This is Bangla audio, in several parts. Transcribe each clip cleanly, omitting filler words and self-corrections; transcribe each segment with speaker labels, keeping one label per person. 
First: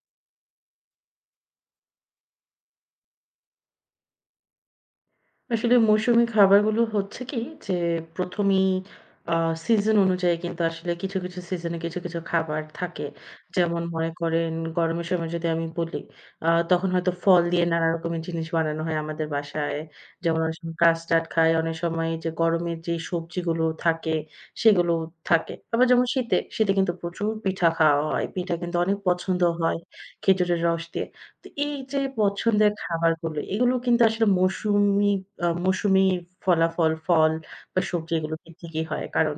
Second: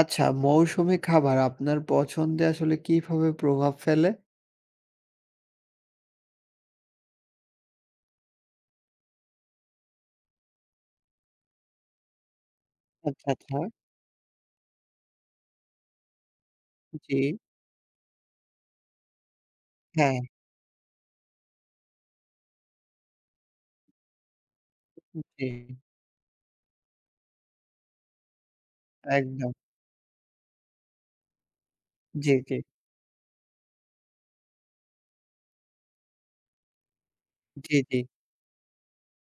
Speaker 1: আচ্ছা, মৌসুমি খাবার আপনার পছন্দে আসলে কিভাবে প্রভাব ফেলে?
Speaker 2: আসলে মৌসুমি খাবারগুলো হচ্ছে কি যে, ১ম এই আ সিজন অনুযায়ী কিন্তু আসলে কিছু, কিছু সিজনে কিছু, কিছু খাবার থাকে।
Speaker 1: আচ্ছা, আচ্ছা।
Speaker 2: যেমন মনে করেন গরমের সময় যদি আমি বলি, তখন হয়তো
Speaker 1: জি।
Speaker 2: ফল দিয়ে নানা রকমের জিনিস বানানো হয় আমাদের বাসায়।
Speaker 1: হ্যাঁ,
Speaker 2: যেমন অনেক সময় কাস্টার্ড খাই, অনেক সময় যে গরমের যে সবজিগুলো থাকে, সেগুলো
Speaker 1: জি।
Speaker 2: থাকে। আবার যেমন শীতে, শীতে কিন্তু প্রচুর পিঠা খাওয়া হয়। পিঠা কিন্তু অনেক পছন্দ
Speaker 1: একদম।
Speaker 2: হয় খেজুরের রস দিয়ে। তো এই যে
Speaker 1: জি, জি।
Speaker 2: পছন্দের খাবারগুলো, এগুলো কিন্তু আসলে মৌসুমি ফল
Speaker 1: জি,
Speaker 2: বা
Speaker 1: জি।
Speaker 2: সবজি এগুলো থেকেই হয়। কারণ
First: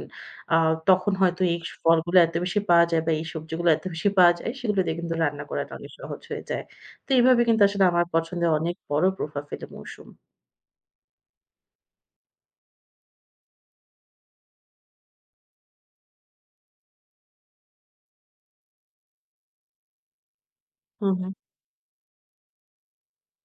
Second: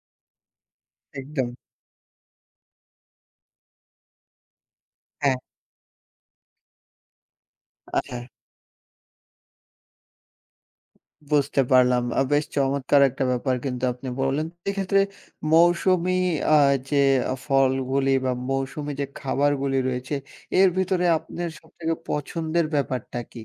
Speaker 2: আ তখন হয়তো
Speaker 1: একদম।
Speaker 2: এই ফলগুলো এত বেশি পাওয়া যায় বা এই সবজিগুলো এত বেশি পাওয়া যায়, সেগুলো দিয়ে কিন্তু
Speaker 1: হ্যাঁ,
Speaker 2: রান্না করাটা অনেক সহজ হয়ে যায়। তো এইভাবে কিন্তু আসলে আমার
Speaker 1: আচ্ছা।
Speaker 2: পছন্দে অনেক বড় প্রভাব ফেলে মৌসুম।
Speaker 1: বুঝতে পারলাম। বেশ চমৎকার একটা ব্যাপার কিন্তু আপনি বললেন। এক্ষেত্রে মৌসুমি আ যে ফলগুলি বা মৌসুমি যে খাবারগুলি রয়েছে, এর ভিতরে
Speaker 2: হুম। হুম।
Speaker 1: আপনার সবথেকে পছন্দের ব্যাপারটা কি?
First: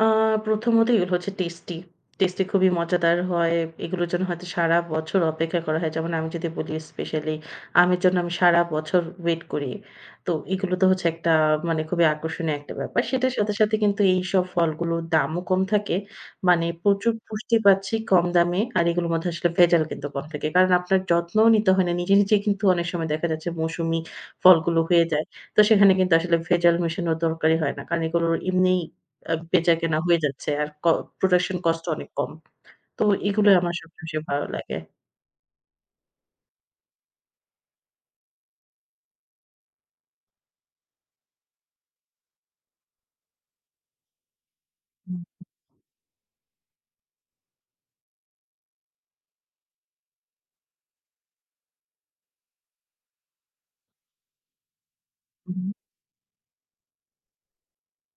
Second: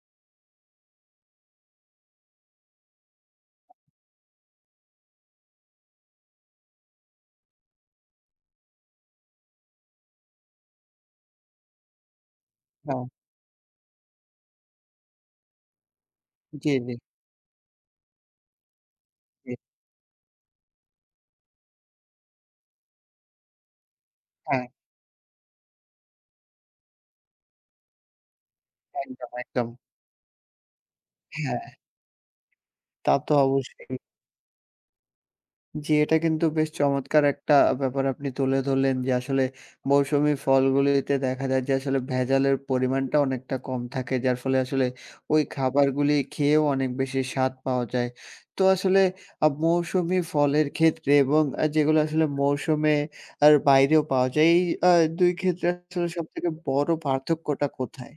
Speaker 2: আ প্রথমত এগুলো হচ্ছে টেস্টি। টেস্টি খুবই মজাদার হয়। এগুলোর জন্য হয়তো সারা বছর অপেক্ষা করা হয়। যেমন আমি যদি বলি স্পেশালি আমের জন্য আমি সারা বছর ওয়েট করি। তো এগুলো তো হচ্ছে একটা মানে খুবই আকর্ষণীয় একটা ব্যাপার।
Speaker 1: হ্যাঁ।
Speaker 2: সেটার সাথে, সাথে কিন্তু এইসব ফলগুলোর দামও কম থাকে। মানে
Speaker 1: জি, জি,
Speaker 2: প্রচুর পুষ্টি পাচ্ছি কম দামে। আর এগুলোর মধ্যে আসলে
Speaker 1: জি।
Speaker 2: ভেজাল কিন্তু কম থাকে। কারণ আপনার যত্নও নিতে হয় না। নিজে, নিজেই কিন্তু অনেক সময় দেখা যাচ্ছে মৌসুমী
Speaker 1: হ্যাঁ,
Speaker 2: ফলগুলো হয়ে যায়। তো সেখানে কিন্তু আসলে ভেজাল মেশানোর দরকারই হয় না। কারণ এগুলোর এমনিই
Speaker 1: একদম, একদম।
Speaker 2: বেচাকেনা হয়ে যাচ্ছে। আর প্রোডাকশন
Speaker 1: হ্যাঁ,
Speaker 2: কস্ট ও অনেক কম। তো
Speaker 1: তা তো
Speaker 2: এগুলোই আমার
Speaker 1: অবশ্যই।
Speaker 2: সবচেয়ে বেশি ভালো লাগে।
Speaker 1: জি, এটা কিন্তু বেশ চমৎকার একটা ব্যাপার আপনি তুলে ধরলেন যে আসলে মৌসুমী ফলগুলিতে দেখা যায় যে আসলে ভেজালের পরিমাণটা অনেকটা কম থাকে যার ফলে আসলে
Speaker 2: হুম,
Speaker 1: ওই খাবারগুলি খেয়েও অনেক বেশি স্বাদ পাওয়া যায়। তো আসলে মৌসুমী ফলের ক্ষেত্রে এবং যেগুলো আসলে মৌসুমে আর বাইরেও পাওয়া যায় এই ২
Speaker 2: হুম।
Speaker 1: ক্ষেত্রে আসলে সবথেকে বড় পার্থক্যটা কোথায়?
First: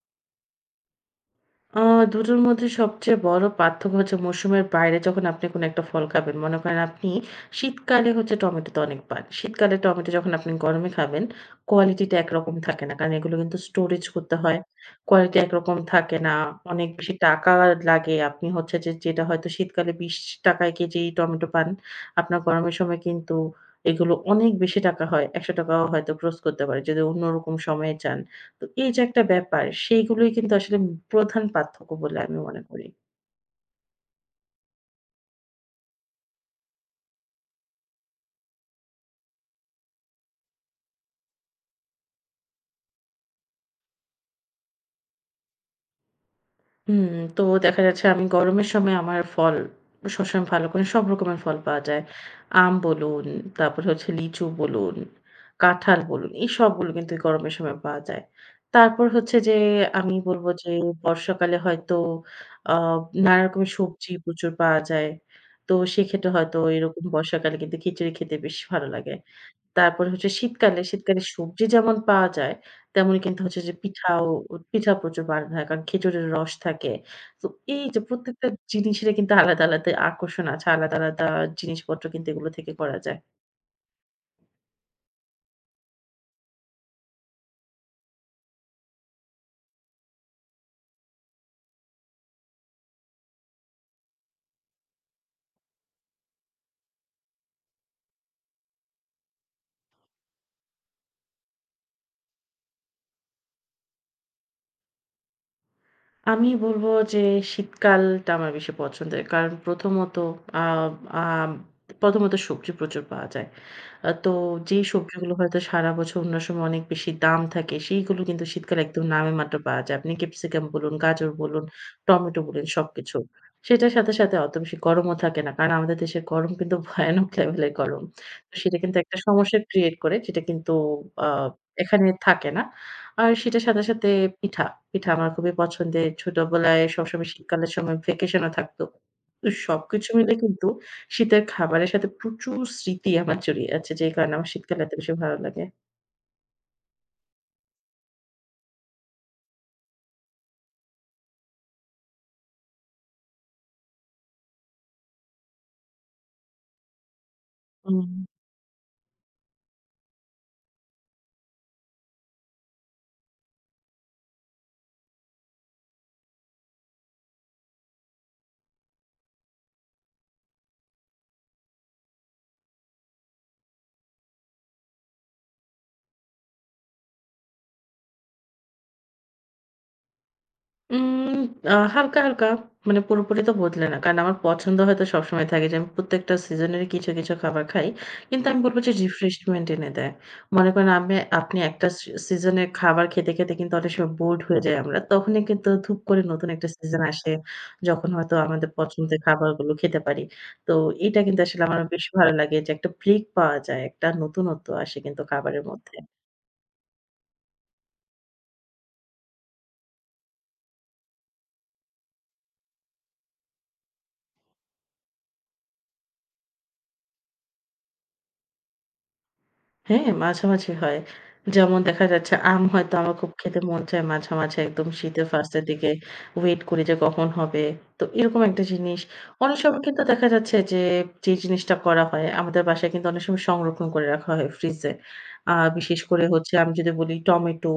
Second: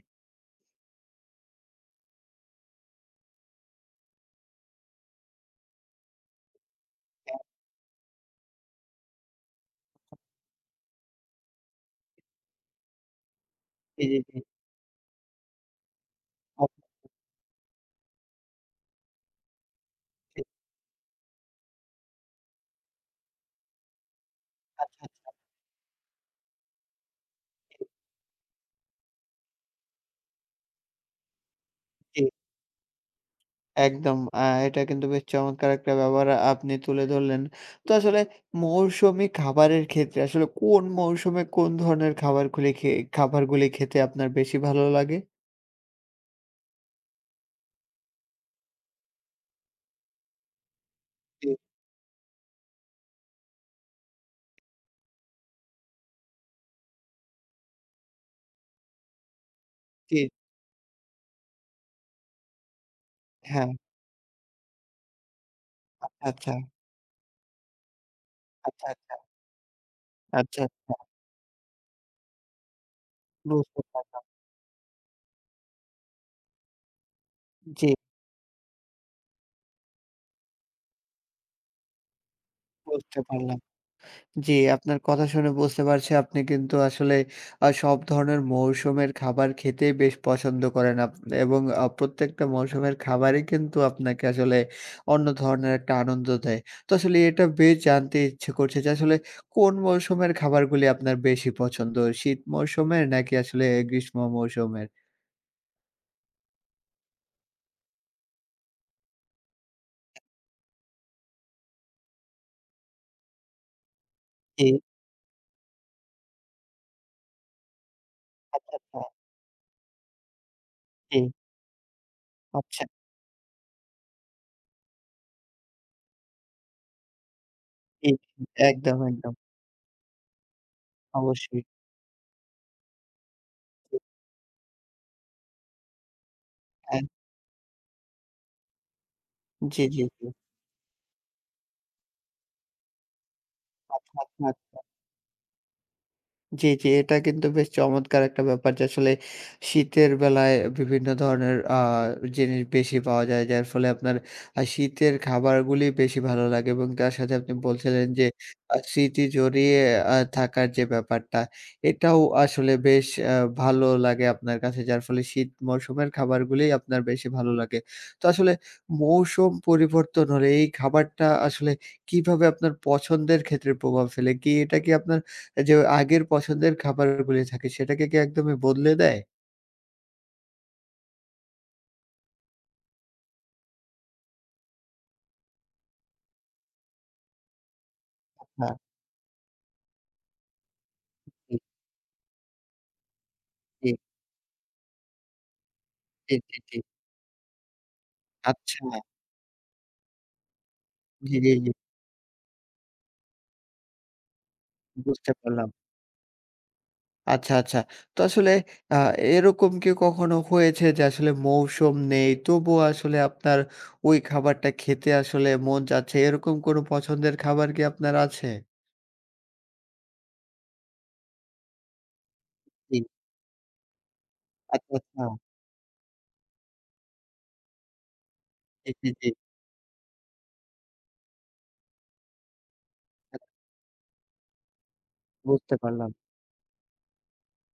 Speaker 2: আ ২ টোর মধ্যে সবচেয়ে বড় পার্থক্য হচ্ছে মৌসুমের বাইরে যখন আপনি কোনো একটা ফল খাবেন। মনে করেন আপনি
Speaker 1: হ্যাঁ,
Speaker 2: শীতকালে হচ্ছে টমেটোতে অনেক পান। শীতকালে টমেটো যখন আপনি গরমে খাবেন, কোয়ালিটিটা একরকম থাকে না। কারণ এগুলো কিন্তু স্টোরেজ
Speaker 1: জি, জি,
Speaker 2: করতে
Speaker 1: জি।
Speaker 2: হয়। কোয়ালিটি একরকম থাকে না। অনেক
Speaker 1: অবশ্যই।
Speaker 2: বেশি টাকা লাগে। আপনি হচ্ছে যে যেটা হয়তো শীতকালে ৳২০ কেজি টমেটো পান, আপনার গরমের সময় কিন্তু এগুলো অনেক বেশি
Speaker 1: আচ্ছা,
Speaker 2: টাকা হয়।
Speaker 1: আচ্ছা।
Speaker 2: ৳১০০ ও হয়তো খরচ করতে পারে যদি অন্যরকম সময়ে চান। তো এই যে একটা ব্যাপার, সেইগুলোই কিন্তু আসলে প্রধান পার্থক্য বলে
Speaker 1: জি।
Speaker 2: আমি মনে করি।
Speaker 1: একদম। এটা কিন্তু বেশ চমৎকার একটা ব্যাপার আপনি তুলে ধরলেন। তো আসলে মৌসুমি খাবারের ক্ষেত্রে আসলে কোন মৌসুমে কোন ধরনের খাবারগুলি খাবারগুলি খেতে আপনার বেশি ভালো লাগে?
Speaker 2: হুম, তো দেখা যাচ্ছে আমি গরমের সময় আমার ফল সবসময় ভালো করে সব রকমের
Speaker 1: জি,
Speaker 2: ফল পাওয়া যায়। আম বলুন, তারপরে হচ্ছে লিচু বলুন, কাঁঠাল বলুন, এই সবগুলো কিন্তু এই গরমের সময় পাওয়া যায়। তারপর হচ্ছে যে আমি
Speaker 1: জি।
Speaker 2: বলব যে বর্ষাকালে হয়তো আ নানা
Speaker 1: হ্যাঁ।
Speaker 2: রকমের সবজি প্রচুর পাওয়া যায়। তো
Speaker 1: আচ্ছা,
Speaker 2: সেক্ষেত্রে
Speaker 1: আচ্ছা।
Speaker 2: হয়তো এরকম বর্ষাকালে কিন্তু খিচুড়ি খেতে বেশ ভালো
Speaker 1: আচ্ছা,
Speaker 2: লাগে।
Speaker 1: আচ্ছা।
Speaker 2: তারপরে হচ্ছে
Speaker 1: আচ্ছা,
Speaker 2: শীতকালে,
Speaker 1: আচ্ছা।
Speaker 2: শীতকালে সবজি যেমন পাওয়া যায়, তেমনি কিন্তু হচ্ছে যে
Speaker 1: বুঝতে
Speaker 2: পিঠাও
Speaker 1: পারলাম।
Speaker 2: পিঠা প্রচুর বানানো হয়। কারণ খেজুরের রস থাকে। তো এই
Speaker 1: জি,
Speaker 2: যে প্রত্যেকটা জিনিসের কিন্তু আলাদা, আলাদা আকর্ষণ আছে। আলাদা, আলাদা জিনিসপত্র কিন্তু এগুলো থেকে করা যায়।
Speaker 1: বুঝতে পারলাম। জি, আপনার কথা শুনে বুঝতে পারছি আপনি কিন্তু আসলে সব ধরনের মৌসুমের খাবার খেতেই বেশ পছন্দ করেন এবং প্রত্যেকটা মৌসুমের খাবারই কিন্তু আপনাকে আসলে অন্য ধরনের একটা আনন্দ দেয়। তো আসলে এটা বেশ জানতে ইচ্ছে করছে যে আসলে কোন মৌসুমের খাবারগুলি আপনার বেশি পছন্দ? শীত মৌসুমের নাকি আসলে গ্রীষ্ম মৌসুমের?
Speaker 2: আমি বলব যে শীতকালটা আমার বেশি পছন্দের। কারণ প্রথমত আ আম প্রথমত সবজি প্রচুর পাওয়া যায়। তো
Speaker 1: জি,
Speaker 2: যেই সবজিগুলো হয়তো সারা বছর অন্য সময় অনেক বেশি দাম থাকে, সেইগুলো কিন্তু
Speaker 1: আচ্ছা,
Speaker 2: শীতকালে
Speaker 1: আচ্ছা,
Speaker 2: একদম নামেমাত্র পাওয়া যায়। আপনি ক্যাপসিকাম বলুন,
Speaker 1: জি,
Speaker 2: গাজর বলুন, টমেটো বলুন
Speaker 1: আচ্ছা,
Speaker 2: সবকিছু। সেটার সাথে, সাথে অত বেশি গরমও থাকে না। কারণ আমাদের দেশের গরম কিন্তু ভয়ানক লেভেলের গরম।
Speaker 1: জি,
Speaker 2: তো সেটা কিন্তু
Speaker 1: একদম,
Speaker 2: একটা
Speaker 1: একদম।
Speaker 2: সমস্যা ক্রিয়েট করে যেটা কিন্তু আ
Speaker 1: অবশ্যই।
Speaker 2: এখানে থাকে না। আর সেটার সাথে,
Speaker 1: জি,
Speaker 2: সাথে পিঠা। পিঠা আমার খুবই পছন্দের। ছোটবেলায়
Speaker 1: হ্যাঁ,
Speaker 2: সবসময় শীতকালের সময় ভ্যাকেশনও থাকতো। তো
Speaker 1: জি, জি,
Speaker 2: সবকিছু
Speaker 1: জি।
Speaker 2: মিলে কিন্তু শীতের খাবারের সাথে প্রচুর স্মৃতি আমার জড়িয়ে আছে। যে
Speaker 1: আচ্ছা,
Speaker 2: কারণে
Speaker 1: আচ্ছা,
Speaker 2: আমার শীতকাল
Speaker 1: আচ্ছা।
Speaker 2: এত বেশি ভালো লাগে।
Speaker 1: জি, জি। এটা কিন্তু বেশ চমৎকার একটা ব্যাপার যে আসলে শীতের বেলায় বিভিন্ন ধরনের জিনিস বেশি পাওয়া যায়। যার ফলে আপনার শীতের খাবারগুলি বেশি ভালো লাগে এবং তার সাথে আপনি বলছিলেন
Speaker 2: হুম।
Speaker 1: যে স্মৃতি জড়িয়ে থাকার যে ব্যাপারটা, এটাও আসলে বেশ ভালো লাগে আপনার কাছে। যার ফলে শীত মৌসুমের খাবারগুলি আপনার বেশি ভালো লাগে। তো আসলে মৌসুম পরিবর্তন হলে এই খাবারটা আসলে কিভাবে আপনার পছন্দের ক্ষেত্রে প্রভাব ফেলে? কি এটা কি আপনার যে আগের পছন্দের খাবারগুলি থাকে সেটাকে কি একদমই বদলে দেয়?
Speaker 2: উম আ হালকা, হালকা মানে পুরোপুরি তো বদলে না। কারণ আমার পছন্দ হয়তো সবসময় থাকে যে আমি প্রত্যেকটা সিজনেরই কিছু, কিছু খাবার খাই। কিন্তু আমি
Speaker 1: হ্যাঁ।
Speaker 2: বলব যে রিফ্রেশমেন্ট এনে দেয়। মনে করেন আমি
Speaker 1: জি,
Speaker 2: আপনি একটা সিজনের খাবার খেতে, খেতে কিন্তু অনেক
Speaker 1: জি,
Speaker 2: সময় বোরড হয়ে যাই আমরা। তখনই কিন্তু ধুপ করে
Speaker 1: জি,
Speaker 2: নতুন
Speaker 1: জি,
Speaker 2: একটা
Speaker 1: জি।
Speaker 2: সিজন আসে। যখন হয়তো আমাদের
Speaker 1: আচ্ছা।
Speaker 2: পছন্দের খাবারগুলো খেতে পারি। তো এটা
Speaker 1: জি,
Speaker 2: কিন্তু
Speaker 1: জি,
Speaker 2: আসলে
Speaker 1: জি।
Speaker 2: আমার বেশ ভালো লাগে যে একটা ব্রেক পাওয়া যায়। একটা নতুনত্ব আসে কিন্তু
Speaker 1: বুঝতে
Speaker 2: খাবারের
Speaker 1: পারলাম।
Speaker 2: মধ্যে।
Speaker 1: আচ্ছা, আচ্ছা। তো আসলে আ এরকম কি কখনো হয়েছে যে আসলে মৌসুম নেই, তবুও আসলে আপনার ওই খাবারটা খেতে আসলে মন চাচ্ছে, এরকম কোনো পছন্দের খাবার কি আপনার আছে?
Speaker 2: হ্যাঁ, মাঝামাঝি হয়। যেমন দেখা যাচ্ছে আম হয়তো
Speaker 1: জি।
Speaker 2: আমার খুব খেতে মন চায় মাঝে, মাঝে একদম
Speaker 1: আচ্ছা, আচ্ছা।
Speaker 2: শীতের ফার্স্ট এর দিকে ওয়েট করি যে কখন হবে। তো এরকম একটা
Speaker 1: জি,
Speaker 2: জিনিস।
Speaker 1: জি, জি।
Speaker 2: অনেক সময় কিন্তু দেখা যাচ্ছে যে, যে জিনিসটা করা হয় আমাদের বাসায় কিন্তু অনেক সময় সংরক্ষণ করে রাখা হয় ফ্রিজে। আ
Speaker 1: বুঝতে
Speaker 2: বিশেষ
Speaker 1: পারলাম।
Speaker 2: করে হচ্ছে আমি যদি বলি টমেটো,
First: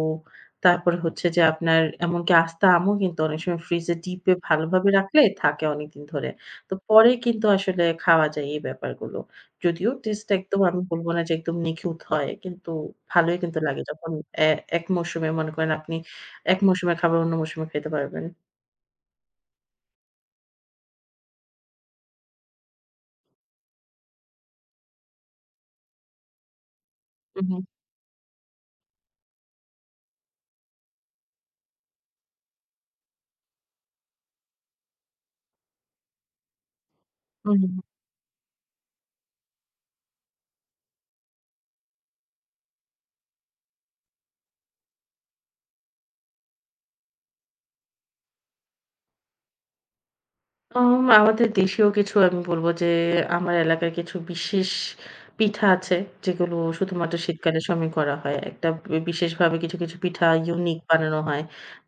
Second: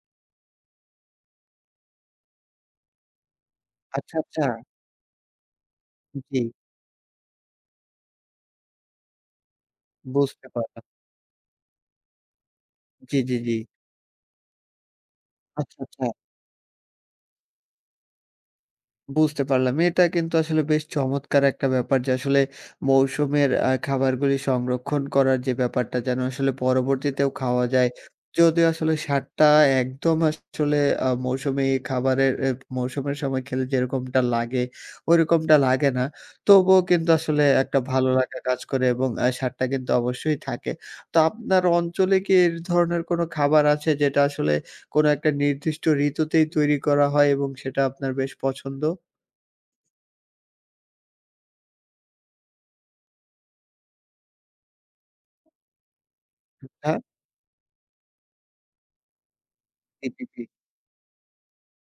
Speaker 2: তারপরে হচ্ছে যে আপনার এমনকি আস্ত আমও কিন্তু অনেক সময় ফ্রিজে
Speaker 1: আচ্ছা,
Speaker 2: ডিপে
Speaker 1: আচ্ছা।
Speaker 2: ভালোভাবে রাখলে থাকে অনেকদিন ধরে।
Speaker 1: জি,
Speaker 2: তো পরে কিন্তু আসলে খাওয়া যায় এই ব্যাপারগুলো। যদিও টেস্টটা
Speaker 1: বুঝতে
Speaker 2: একদম আমি
Speaker 1: পারলাম।
Speaker 2: বলব না যে একদম নিখুঁত হয়। কিন্তু
Speaker 1: জি,
Speaker 2: ভালোই
Speaker 1: জি, জি।
Speaker 2: কিন্তু লাগে যখন এ এক মৌসুমে মনে করেন
Speaker 1: আচ্ছা,
Speaker 2: আপনি
Speaker 1: আচ্ছা।
Speaker 2: এক মৌসুমের খাবার অন্য মৌসুমে খেতে পারবেন।
Speaker 1: বুঝতে পারলাম। এটা কিন্তু আসলে বেশ চমৎকার একটা ব্যাপার যে আসলে মৌসুমের খাবারগুলি সংরক্ষণ করার যে ব্যাপারটা যেন আসলে পরবর্তীতেও
Speaker 2: উহু,
Speaker 1: খাওয়া যায়। যদিও আসলে স্বাদটা একদম আসলে মৌসুমী খাবারের মৌসুমের সময় খেলে যেরকমটা লাগে, ওইরকমটা লাগে না। তবুও কিন্তু আসলে
Speaker 2: উহু।
Speaker 1: একটা ভালো লাগা কাজ করে এবং স্বাদটা কিন্তু অবশ্যই থাকে। তো আপনার অঞ্চলে কি এর ধরনের কোনো খাবার আছে যেটা আসলে কোনো একটা নির্দিষ্ট ঋতুতেই তৈরি করা হয় এবং সেটা আপনার বেশ পছন্দ?
Speaker 2: আম আমাদের দেশীয় কিছু আমি বলব যে, আমার এলাকায় কিছু বিশেষ পিঠা আছে, যেগুলো
Speaker 1: হ্যাঁ,
Speaker 2: শুধুমাত্র শীতকালের সময় করা হয়। একটা বিশেষভাবে কিছু, কিছু
Speaker 1: জি, জি,
Speaker 2: পিঠা
Speaker 1: জি।
Speaker 2: ইউনিক বানানো হয়,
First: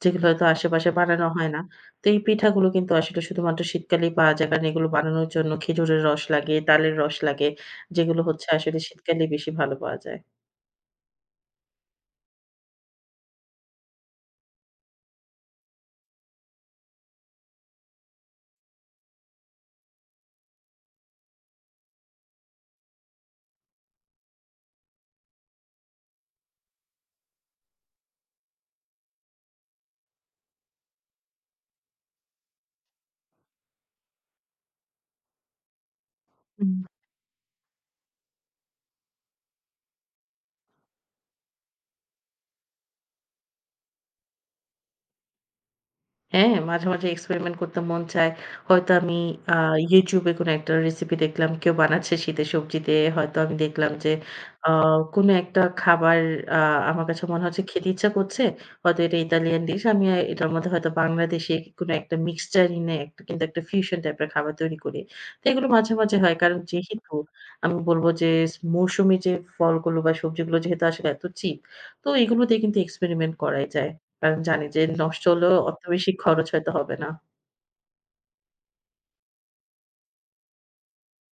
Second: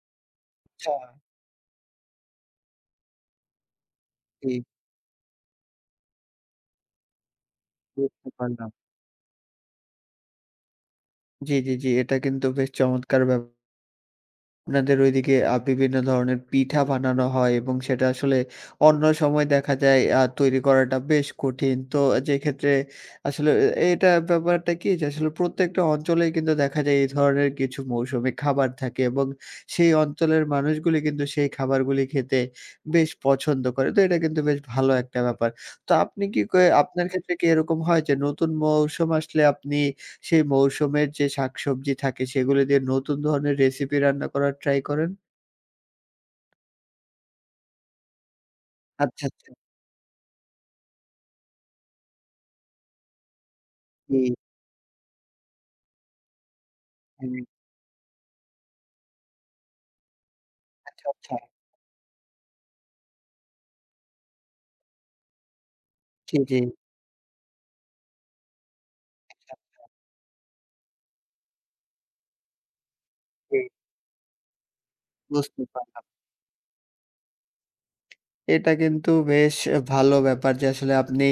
Speaker 2: যেগুলো হয়তো আশেপাশে
Speaker 1: আচ্ছা,
Speaker 2: বানানো হয় না। তো এই পিঠাগুলো কিন্তু আসলে শুধুমাত্র শীতকালেই পাওয়া যায়।
Speaker 1: জি,
Speaker 2: কারণ এগুলো বানানোর জন্য খেজুরের রস লাগে, তালের রস লাগে, যেগুলো
Speaker 1: বুঝতে
Speaker 2: হচ্ছে
Speaker 1: পারলাম।
Speaker 2: আসলে শীতকালেই বেশি ভালো পাওয়া যায়।
Speaker 1: জি। এটা কিন্তু বেশ চমৎকার ব্যাপার। আপনাদের ঐদিকে বিভিন্ন ধরনের পিঠা বানানো হয় এবং সেটা আসলে অন্য সময় দেখা যায় তৈরি করাটা বেশ কঠিন। তো যেক্ষেত্রে আসলে এটা ব্যাপারটা কি যে আসলে প্রত্যেকটা অঞ্চলেই কিন্তু দেখা যায় এই ধরনের কিছু মৌসুমী খাবার থাকে এবং সেই অঞ্চলের মানুষগুলি কিন্তু সেই খাবারগুলি খেতে বেশ পছন্দ করে। তো এটা কিন্তু বেশ ভালো একটা ব্যাপার। তো আপনি কি ক
Speaker 2: হুম।
Speaker 1: আপনার ক্ষেত্রে কি এরকম হয় যে নতুন মৌসুম আসলে আপনি সেই মৌসুমের যে শাকসবজি থাকে সেগুলো দিয়ে নতুন ধরনের রেসিপি রান্না করার ট্রাই করেন?
Speaker 2: হ্যাঁ, মাঝে, মাঝে এক্সপেরিমেন্ট করতে মন চায়। হয়তো আমি
Speaker 1: আচ্ছা, আচ্ছা।
Speaker 2: আ YouTube এ কোনো একটা রেসিপি দেখলাম কেউ বানাচ্ছে শীতের সবজি দিয়ে। হয়তো আমি দেখলাম যে
Speaker 1: জি,
Speaker 2: আ কোনো একটা খাবার আ আমার কাছে
Speaker 1: হুম।
Speaker 2: মনে হচ্ছে খেতে ইচ্ছা করছে। হয়তো এটা ইতালিয়ান ডিশ। আমি এটার মধ্যে হয়তো
Speaker 1: আচ্ছা, আচ্ছা।
Speaker 2: বাংলাদেশি কোনো একটা মিক্সচার এনে একটা ফিউশন টাইপের খাবার তৈরি করি। তো এগুলো মাঝে, মাঝে হয়।
Speaker 1: জি,
Speaker 2: কারণ
Speaker 1: জি।
Speaker 2: যেহেতু আমি বলব যে মৌসুমী যে
Speaker 1: আচ্ছা,
Speaker 2: ফলগুলো বা সবজিগুলো যেহেতু আসলে এত চিপ, তো এগুলো দিয়ে কিন্তু এক্সপেরিমেন্ট
Speaker 1: জি।
Speaker 2: করাই যায়। কারণ জানি যে নষ্ট হলেও
Speaker 1: বুঝতে
Speaker 2: অত
Speaker 1: পারলাম।
Speaker 2: বেশি খরচ হয়তো হবে না।
Speaker 1: এটা কিন্তু বেশ ভালো ব্যাপার যে আসলে আপনি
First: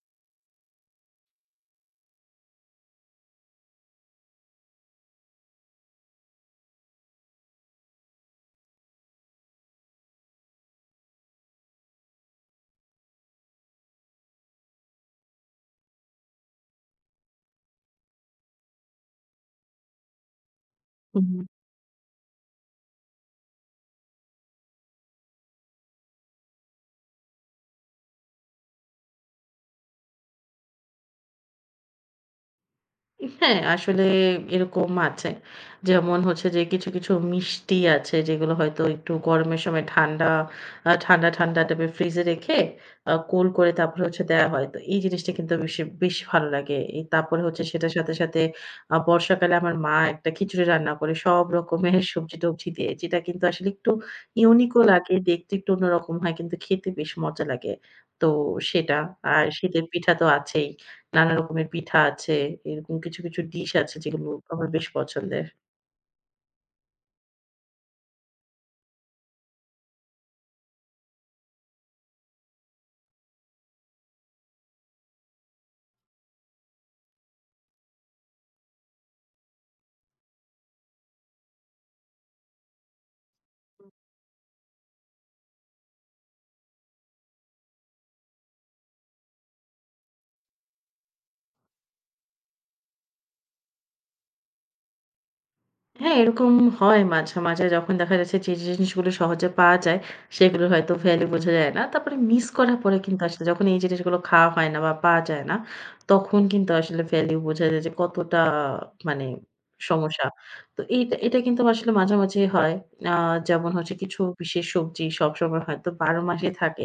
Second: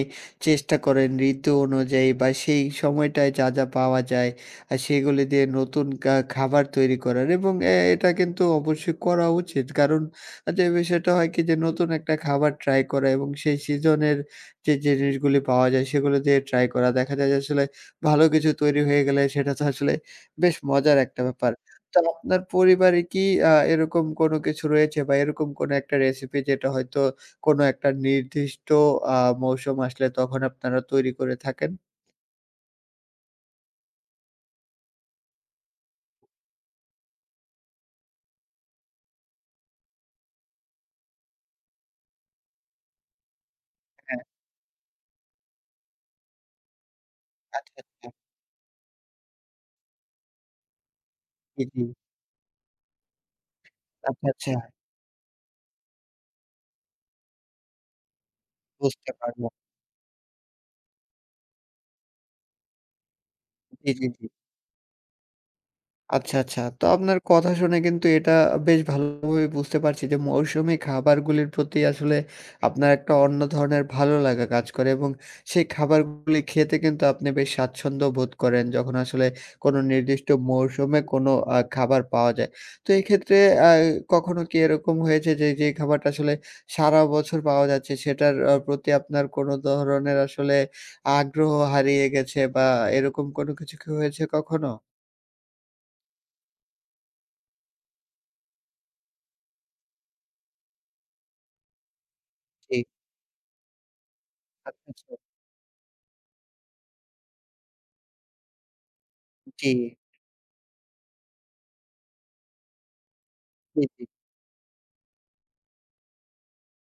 Speaker 1: চেষ্টা করেন ঋতু অনুযায়ী বা সেই সময়টায় যা যা পাওয়া যায় আর সেগুলি দিয়ে নতুন খাবার তৈরি করার এবং এটা কিন্তু অবশ্যই করা উচিত, কারণ যে বিষয়টা হয় কি যে নতুন একটা খাবার ট্রাই করা এবং সেই সিজনের যে জিনিসগুলি পাওয়া যায় সেগুলো দিয়ে ট্রাই করা দেখা যায় যে আসলে ভালো কিছু তৈরি হয়ে গেলে সেটা তো আসলে বেশ মজার একটা
Speaker 2: হুম।
Speaker 1: ব্যাপার। তো আপনার পরিবারে কি এরকম কোনো কিছু রয়েছে বা এরকম কোনো একটা রেসিপি যেটা হয়তো কোনো একটা নির্দিষ্ট আ মৌসুম আসলে তখন আপনারা তৈরি করে থাকেন?
Speaker 2: হ্যাঁ, আসলে এরকম আছে। যেমন হচ্ছে যে কিছু, কিছু মিষ্টি আছে যেগুলো হয়তো একটু গরমের সময় ঠান্ডা, ঠান্ডা টাইপের ফ্রিজে রেখে কোল্ড করে তারপরে
Speaker 1: হ্যাঁ,
Speaker 2: হচ্ছে দেয়া হয়। তো এই জিনিসটা কিন্তু বেশি বেশ ভালো লাগে। এই তারপরে হচ্ছে
Speaker 1: আচ্ছা,
Speaker 2: সেটার
Speaker 1: আচ্ছা।
Speaker 2: সাথে, সাথে বর্ষাকালে আমার মা একটা খিচুড়ি রান্না করে সব
Speaker 1: জি, জি।
Speaker 2: রকমের সবজি-টবজি দিয়ে। যেটা কিন্তু আসলে একটু
Speaker 1: আচ্ছা, আচ্ছা।
Speaker 2: ইউনিক ও লাগে, দেখতে একটু অন্যরকম হয় কিন্তু খেতে বেশ মজা লাগে। তো সেটা।
Speaker 1: বুঝতে
Speaker 2: আর
Speaker 1: পারলাম।
Speaker 2: শীতের পিঠা তো আছেই। নানা রকমের পিঠা আছে। এরকম কিছু, কিছু ডিশ
Speaker 1: জি,
Speaker 2: আছে
Speaker 1: জি, জি।
Speaker 2: যেগুলো আমার বেশ পছন্দের।
Speaker 1: আচ্ছা, আচ্ছা। তো আপনার কথা শুনে কিন্তু এটা বেশ ভালোভাবে বুঝতে পারছি যে মৌসুমি খাবারগুলির প্রতি আসলে আপনার একটা অন্য ধরনের ভালো লাগা কাজ করে এবং সেই খাবারগুলি খেতে কিন্তু আপনি বেশ স্বাচ্ছন্দ্য বোধ করেন যখন আসলে কোনো নির্দিষ্ট মৌসুমে কোনো খাবার পাওয়া যায়। তো এক্ষেত্রে আ কখনো কি এরকম হয়েছে যে, যে খাবারটা আসলে সারা বছর পাওয়া যাচ্ছে সেটার প্রতি আপনার কোনো ধরনের আসলে আগ্রহ হারিয়ে গেছে বা এরকম কোনো কিছু কি হয়েছে কখনো?
Speaker 2: হ্যাঁ, এরকম হয় মাঝে, মাঝে যখন দেখা যাচ্ছে যে জিনিসগুলো সহজে পাওয়া যায়, সেগুলো হয়তো ভ্যালু বোঝা যায় না। তারপরে মিস করার
Speaker 1: জি।
Speaker 2: পরে কিন্তু আসলে যখন এই জিনিসগুলো খাওয়া হয় না
Speaker 1: আচ্ছা,
Speaker 2: বা
Speaker 1: আচ্ছা।
Speaker 2: পাওয়া যায় না, তখন কিন্তু আসলে ভ্যালু বোঝা যায় যে কতটা মানে
Speaker 1: জি,
Speaker 2: সমস্যা। তো এটা কিন্তু আসলে মাঝামাঝি হয়। আ যেমন
Speaker 1: জি,
Speaker 2: হচ্ছে
Speaker 1: জি।
Speaker 2: কিছু বিশেষ সবজি সবসময় হয়তো ১২ মাসই থাকে।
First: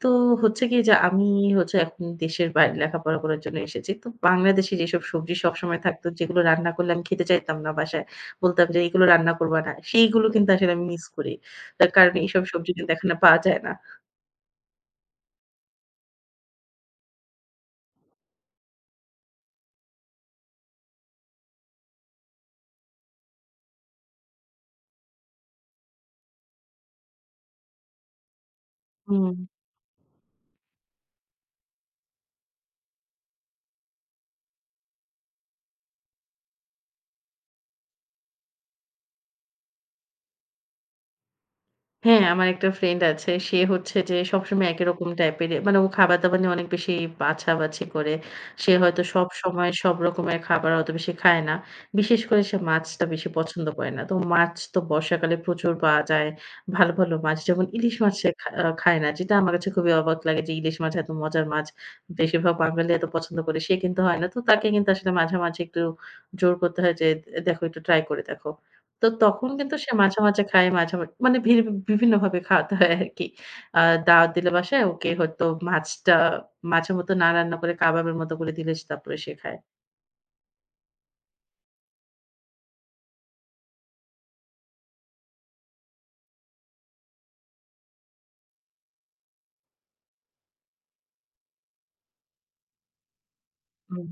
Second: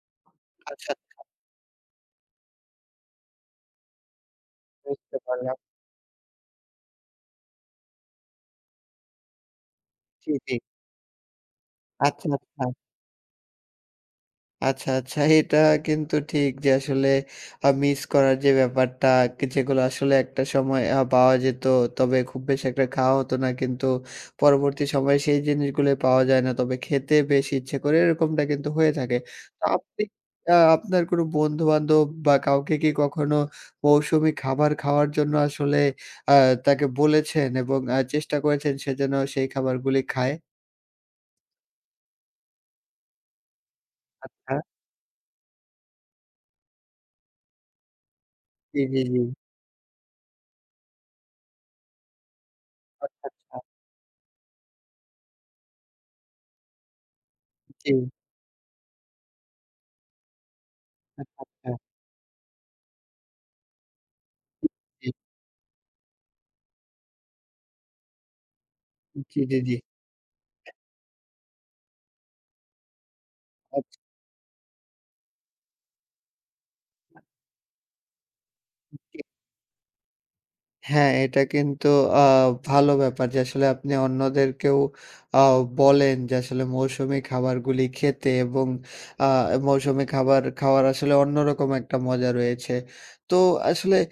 Speaker 2: তো হচ্ছে কি যে
Speaker 1: আচ্ছা
Speaker 2: আমি হচ্ছে এখন দেশের বাইরে লেখাপড়া করার জন্য এসেছি। তো বাংলাদেশে যেসব
Speaker 1: বুঝতে
Speaker 2: সবজি
Speaker 1: পারলাম।
Speaker 2: সবসময় থাকতো যেগুলো রান্না করলে আমি খেতে চাইতাম না বাসায়। বলতাম যে, "এগুলো রান্না করবা না।" সেইগুলো
Speaker 1: জি,
Speaker 2: কিন্তু
Speaker 1: জি।
Speaker 2: আসলে আমি মিস করি। তার কারণ
Speaker 1: আচ্ছা,
Speaker 2: এইসব
Speaker 1: আচ্ছা।
Speaker 2: সবজি কিন্তু এখন আর পাওয়া যায় না।
Speaker 1: আচ্ছা, আচ্ছা। এটা কিন্তু ঠিক যে আসলে মিস করার যে ব্যাপারটা, কে যেগুলো আসলে একটা সময় পাওয়া যেত, তবে খুব বেশি একটা খাওয়া হতো না। কিন্তু পরবর্তী সময়ে সেই জিনিসগুলো পাওয়া যায় না। তবে খেতে বেশ ইচ্ছে করে, এরকমটা কিন্তু হয়ে থাকে।
Speaker 2: হুম।
Speaker 1: তো আপনি আপনার কোনো বন্ধু-বান্ধব বা কাউকে কি কখনো মৌসুমি খাবার খাওয়ার জন্য আসলে আ তাকে বলেছেন এবং চেষ্টা করেছেন সে যেন সেই খাবারগুলি খায়?
Speaker 2: হ্যাঁ, আমার একটা ফ্রেন্ড আছে। সে হচ্ছে যে
Speaker 1: হ্যাঁ।
Speaker 2: সবসময় একই রকম টাইপের মানে ও খাবার-দাবার নিয়ে অনেক বেশি বাছাবাছি করে। সে
Speaker 1: জি, জি,
Speaker 2: হয়তো
Speaker 1: জি।
Speaker 2: সবসময় সব রকমের খাবার অত বেশি খায় না। বিশেষ করে সে মাছটা
Speaker 1: আচ্ছা,
Speaker 2: বেশি
Speaker 1: আচ্ছা।
Speaker 2: পছন্দ করে না। তো মাছ তো বর্ষাকালে প্রচুর পাওয়া যায়। ভালো, ভালো মাছ যেমন
Speaker 1: জি।
Speaker 2: ইলিশ মাছ সে খা আ খায় না। যেটা আমার কাছে খুবই অবাক লাগে যে ইলিশ মাছ এত
Speaker 1: আচ্ছা,
Speaker 2: মজার মাছ।
Speaker 1: আচ্ছা।
Speaker 2: বেশিরভাগ বাঙালি এত পছন্দ করে। সে কিন্তু হয় না। তো তাকে কিন্তু আসলে মাঝামাঝি একটু জোর করতে হয় যে, "দেখো একটু ট্রাই করে দেখো।" তো
Speaker 1: জি,
Speaker 2: তখন
Speaker 1: জি,
Speaker 2: কিন্তু
Speaker 1: জি।
Speaker 2: সে মাঝে, মাঝে খায়, মাঝে, মানে বিভিন্নভাবে খাওয়াতে হয় আরকি। আ
Speaker 1: আচ্ছা।
Speaker 2: দাওয়াত দিলে বাসায় ওকে হয়তো মাছটা মাছের মতো না রান্না করে কাবাবের মতো করে দিলে তারপরে সে খায়।
Speaker 1: হ্যাঁ, এটা কিন্তু আ ভালো ব্যাপার যে আসলে আপনি অন্যদেরকেও আ বলেন যে আসলে মৌসুমী খাবারগুলি খেতে এবং আ মৌসুমী খাবার খাওয়ার আসলে অন্যরকম একটা মজা রয়েছে। তো আসলে
Speaker 2: হুম।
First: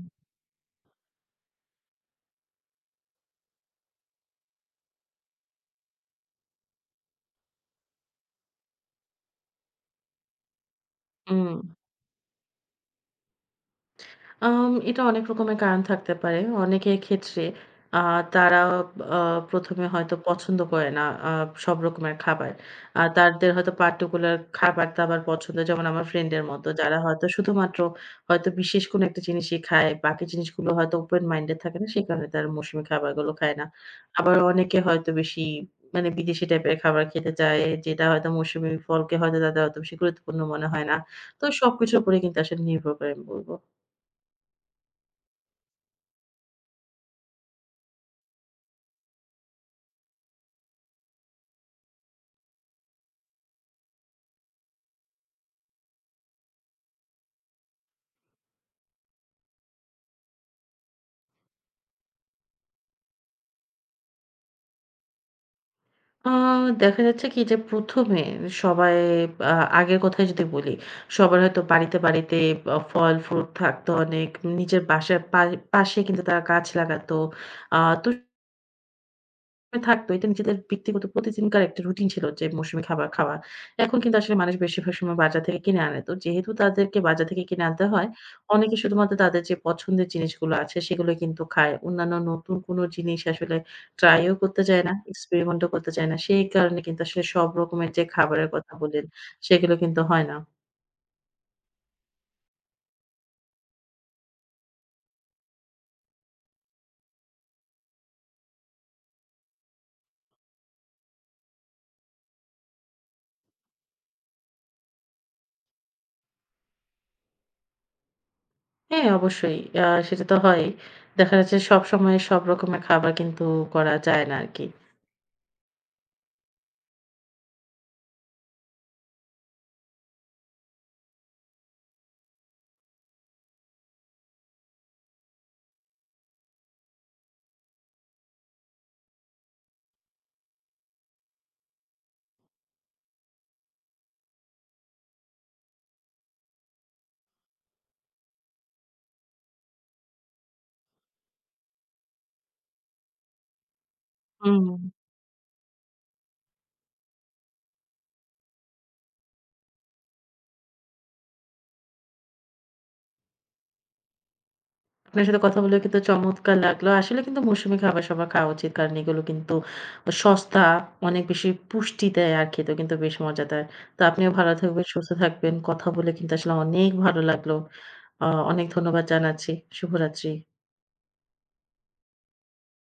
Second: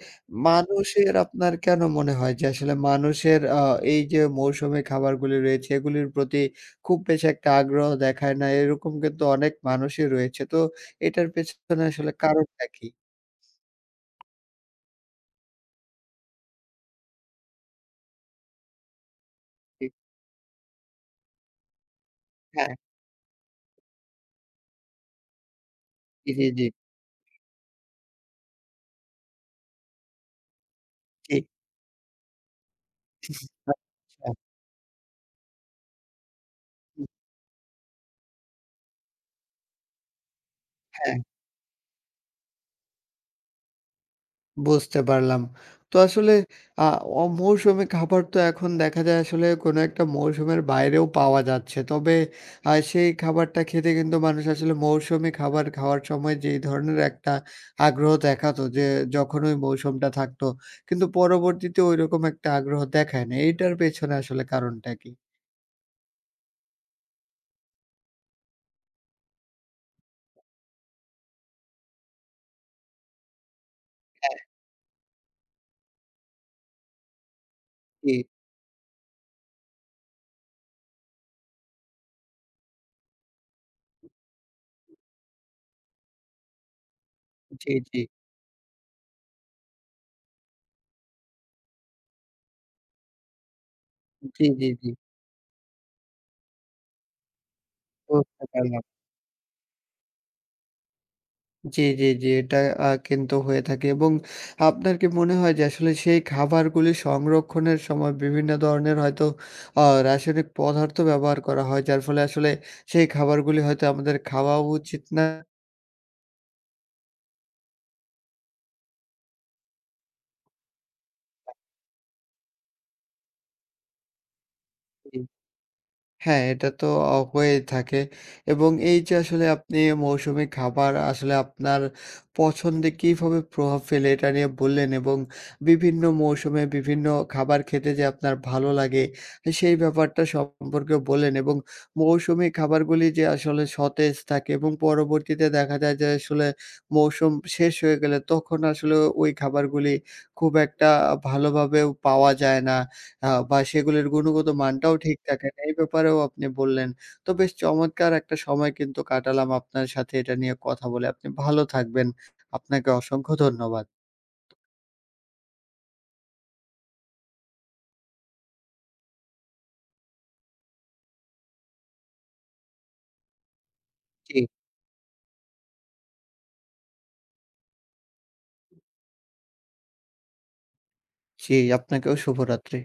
Speaker 1: আপনার কেন মনে হয় যে আসলে মানুষের এই যে মৌসুমী খাবারগুলি রয়েছে এগুলির প্রতি খুব বেশি একটা আগ্রহ দেখায় না এরকম কিন্তু অনেক মানুষই রয়েছে। তো এটার
Speaker 2: হুম।
Speaker 1: পেছনে আসলে কারণটা কি?
Speaker 2: এটা অনেক রকমের কারণ থাকতে পারে। অনেকের ক্ষেত্রে আ তারা আ ১ম
Speaker 1: জি,
Speaker 2: এ হয়তো পছন্দ করে না আ সব রকমের খাবার।
Speaker 1: হ্যাঁ,
Speaker 2: তাদের হয়তো particular খাবার-দাবার পছন্দ। যেমন আমার ফ্রেন্ডের
Speaker 1: জি, জি,
Speaker 2: মতো যারা হয়তো শুধুমাত্র হয়তো বিশেষ কোনো একটা জিনিসই খায়। বাকি জিনিসগুলো হয়তো open
Speaker 1: জি।
Speaker 2: minded থাকে না। সে কারণে তারা মৌসুমী খাবারগুলো খায় না। আবার
Speaker 1: একদম,
Speaker 2: অনেকে হয়তো বেশি মানে বিদেশি টাইপের খাবার খেতে চায়। যেটা হয়তো মৌসুমী ফলকে হয়তো তাদের অত বেশি গুরুত্বপূর্ণ মনে হয় না।
Speaker 1: হ্যাঁ,
Speaker 2: তো সবকিছুর উপরে কিন্তু আসলে নির্ভর করে আমি বলব।
Speaker 1: বুঝতে পারলাম। তো আসলে আ অমৌসুমী খাবার তো এখন দেখা যায় আসলে কোনো একটা মৌসুমের বাইরেও পাওয়া যাচ্ছে। তবে সেই খাবারটা খেতে কিন্তু মানুষ আসলে মৌসুমী খাবার খাওয়ার সময় যেই ধরনের একটা আগ্রহ দেখাতো যে যখন ওই মৌসুমটা থাকতো, কিন্তু পরবর্তীতে ঐরকম একটা আগ্রহ দেখায় না। এইটার পেছনে আসলে কারণটা কি?
Speaker 2: আ দেখা যাচ্ছে কি যে ১ম এ সবাই আ আগের কথাই যদি বলি, সবার হয়তো বাড়িতে, বাড়িতে ফল-ফ্রুট থাকতো অনেক।
Speaker 1: হ্যাঁ,
Speaker 2: নিজের বাসার পাশে কিন্তু তারা গাছ লাগাতো। আ তো
Speaker 1: জি,
Speaker 2: থাকতো। এটা নিজেদের ব্যক্তিগত প্রতিদিনকার একটা রুটিন ছিল যে মৌসুমি খাবার খাওয়া। এখন কিন্তু আসলে মানুষ বেশিরভাগ সময় বাজার থেকে কিনে আনে। তো যেহেতু তাদেরকে বাজার থেকে কিনে
Speaker 1: জি,
Speaker 2: আনতে
Speaker 1: জি,
Speaker 2: হয়, অনেকে শুধুমাত্র তাদের যে পছন্দের জিনিসগুলো আছে সেগুলো কিন্তু খায়। অন্যান্য নতুন কোনো জিনিস আসলে ট্রাই ও
Speaker 1: জি,
Speaker 2: করতে
Speaker 1: জি,
Speaker 2: চায়
Speaker 1: জি,
Speaker 2: না, এক্সপেরিমেন্ট ও করতে চায় না। সেই কারণে কিন্তু আসলে সব রকমের যে
Speaker 1: বুঝতে
Speaker 2: খাবারের কথা
Speaker 1: পারলাম।
Speaker 2: বললেন সেগুলো কিন্তু হয় না।
Speaker 1: জি। এটা কিন্তু হয়ে থাকে এবং আপনার কি মনে হয় যে আসলে সেই খাবারগুলি সংরক্ষণের সময় বিভিন্ন ধরনের হয়তো আ রাসায়নিক পদার্থ ব্যবহার করা হয়, যার ফলে আসলে সেই খাবারগুলি হয়তো আমাদের খাওয়াও উচিত না?
Speaker 2: হ্যাঁ, অবশ্যই। সেটা তো হয়ই। দেখা যাচ্ছে সবসময় সব রকমের খাবার কিন্তু করা যায় না আরকি।
Speaker 1: হ্যাঁ, এটা তো হয়েই থাকে এবং এই যে আসলে আপনি মৌসুমি খাবার আসলে আপনার পছন্দে কিভাবে প্রভাব ফেলে এটা নিয়ে বললেন এবং বিভিন্ন মৌসুমে বিভিন্ন খাবার খেতে যে আপনার ভালো লাগে সেই ব্যাপারটা সম্পর্কেও বললেন এবং মৌসুমি খাবারগুলি যে আসলে সতেজ থাকে এবং পরবর্তীতে দেখা যায় যে আসলে মৌসুম শেষ হয়ে গেলে তখন আসলে ওই খাবারগুলি খুব একটা ভালোভাবেও পাওয়া যায় না। বা সেগুলির গুণগত
Speaker 2: হুম।
Speaker 1: মানটাও ঠিক থাকে না। এই ব্যাপারেও আপনি বললেন। তো বেশ চমৎকার একটা সময় কিন্তু কাটালাম আপনার সাথে এটা নিয়ে কথা বলে। আপনি ভালো থাকবেন। আপনাকে অসংখ্য ধন্যবাদ।
Speaker 2: আপনার সাথে কথা বলে কিন্তু চমৎকার লাগলো। আসলে কিন্তু মৌসুমী খাবার সবার খাওয়া উচিত। কারণ এগুলো কিন্তু সস্তা, অনেক বেশি পুষ্টি দেয় আর খেতেও কিন্তু বেশ মজাদার। তো আপনিও
Speaker 1: জি,
Speaker 2: ভালো থাকবেন, সুস্থ থাকবেন। কথা বলে কিন্তু আসলে অনেক ভালো লাগলো। আ অনেক ধন্যবাদ জানাচ্ছি। শুভরাত্রি।
Speaker 1: জি, আপনাকেও শুভরাত্রি।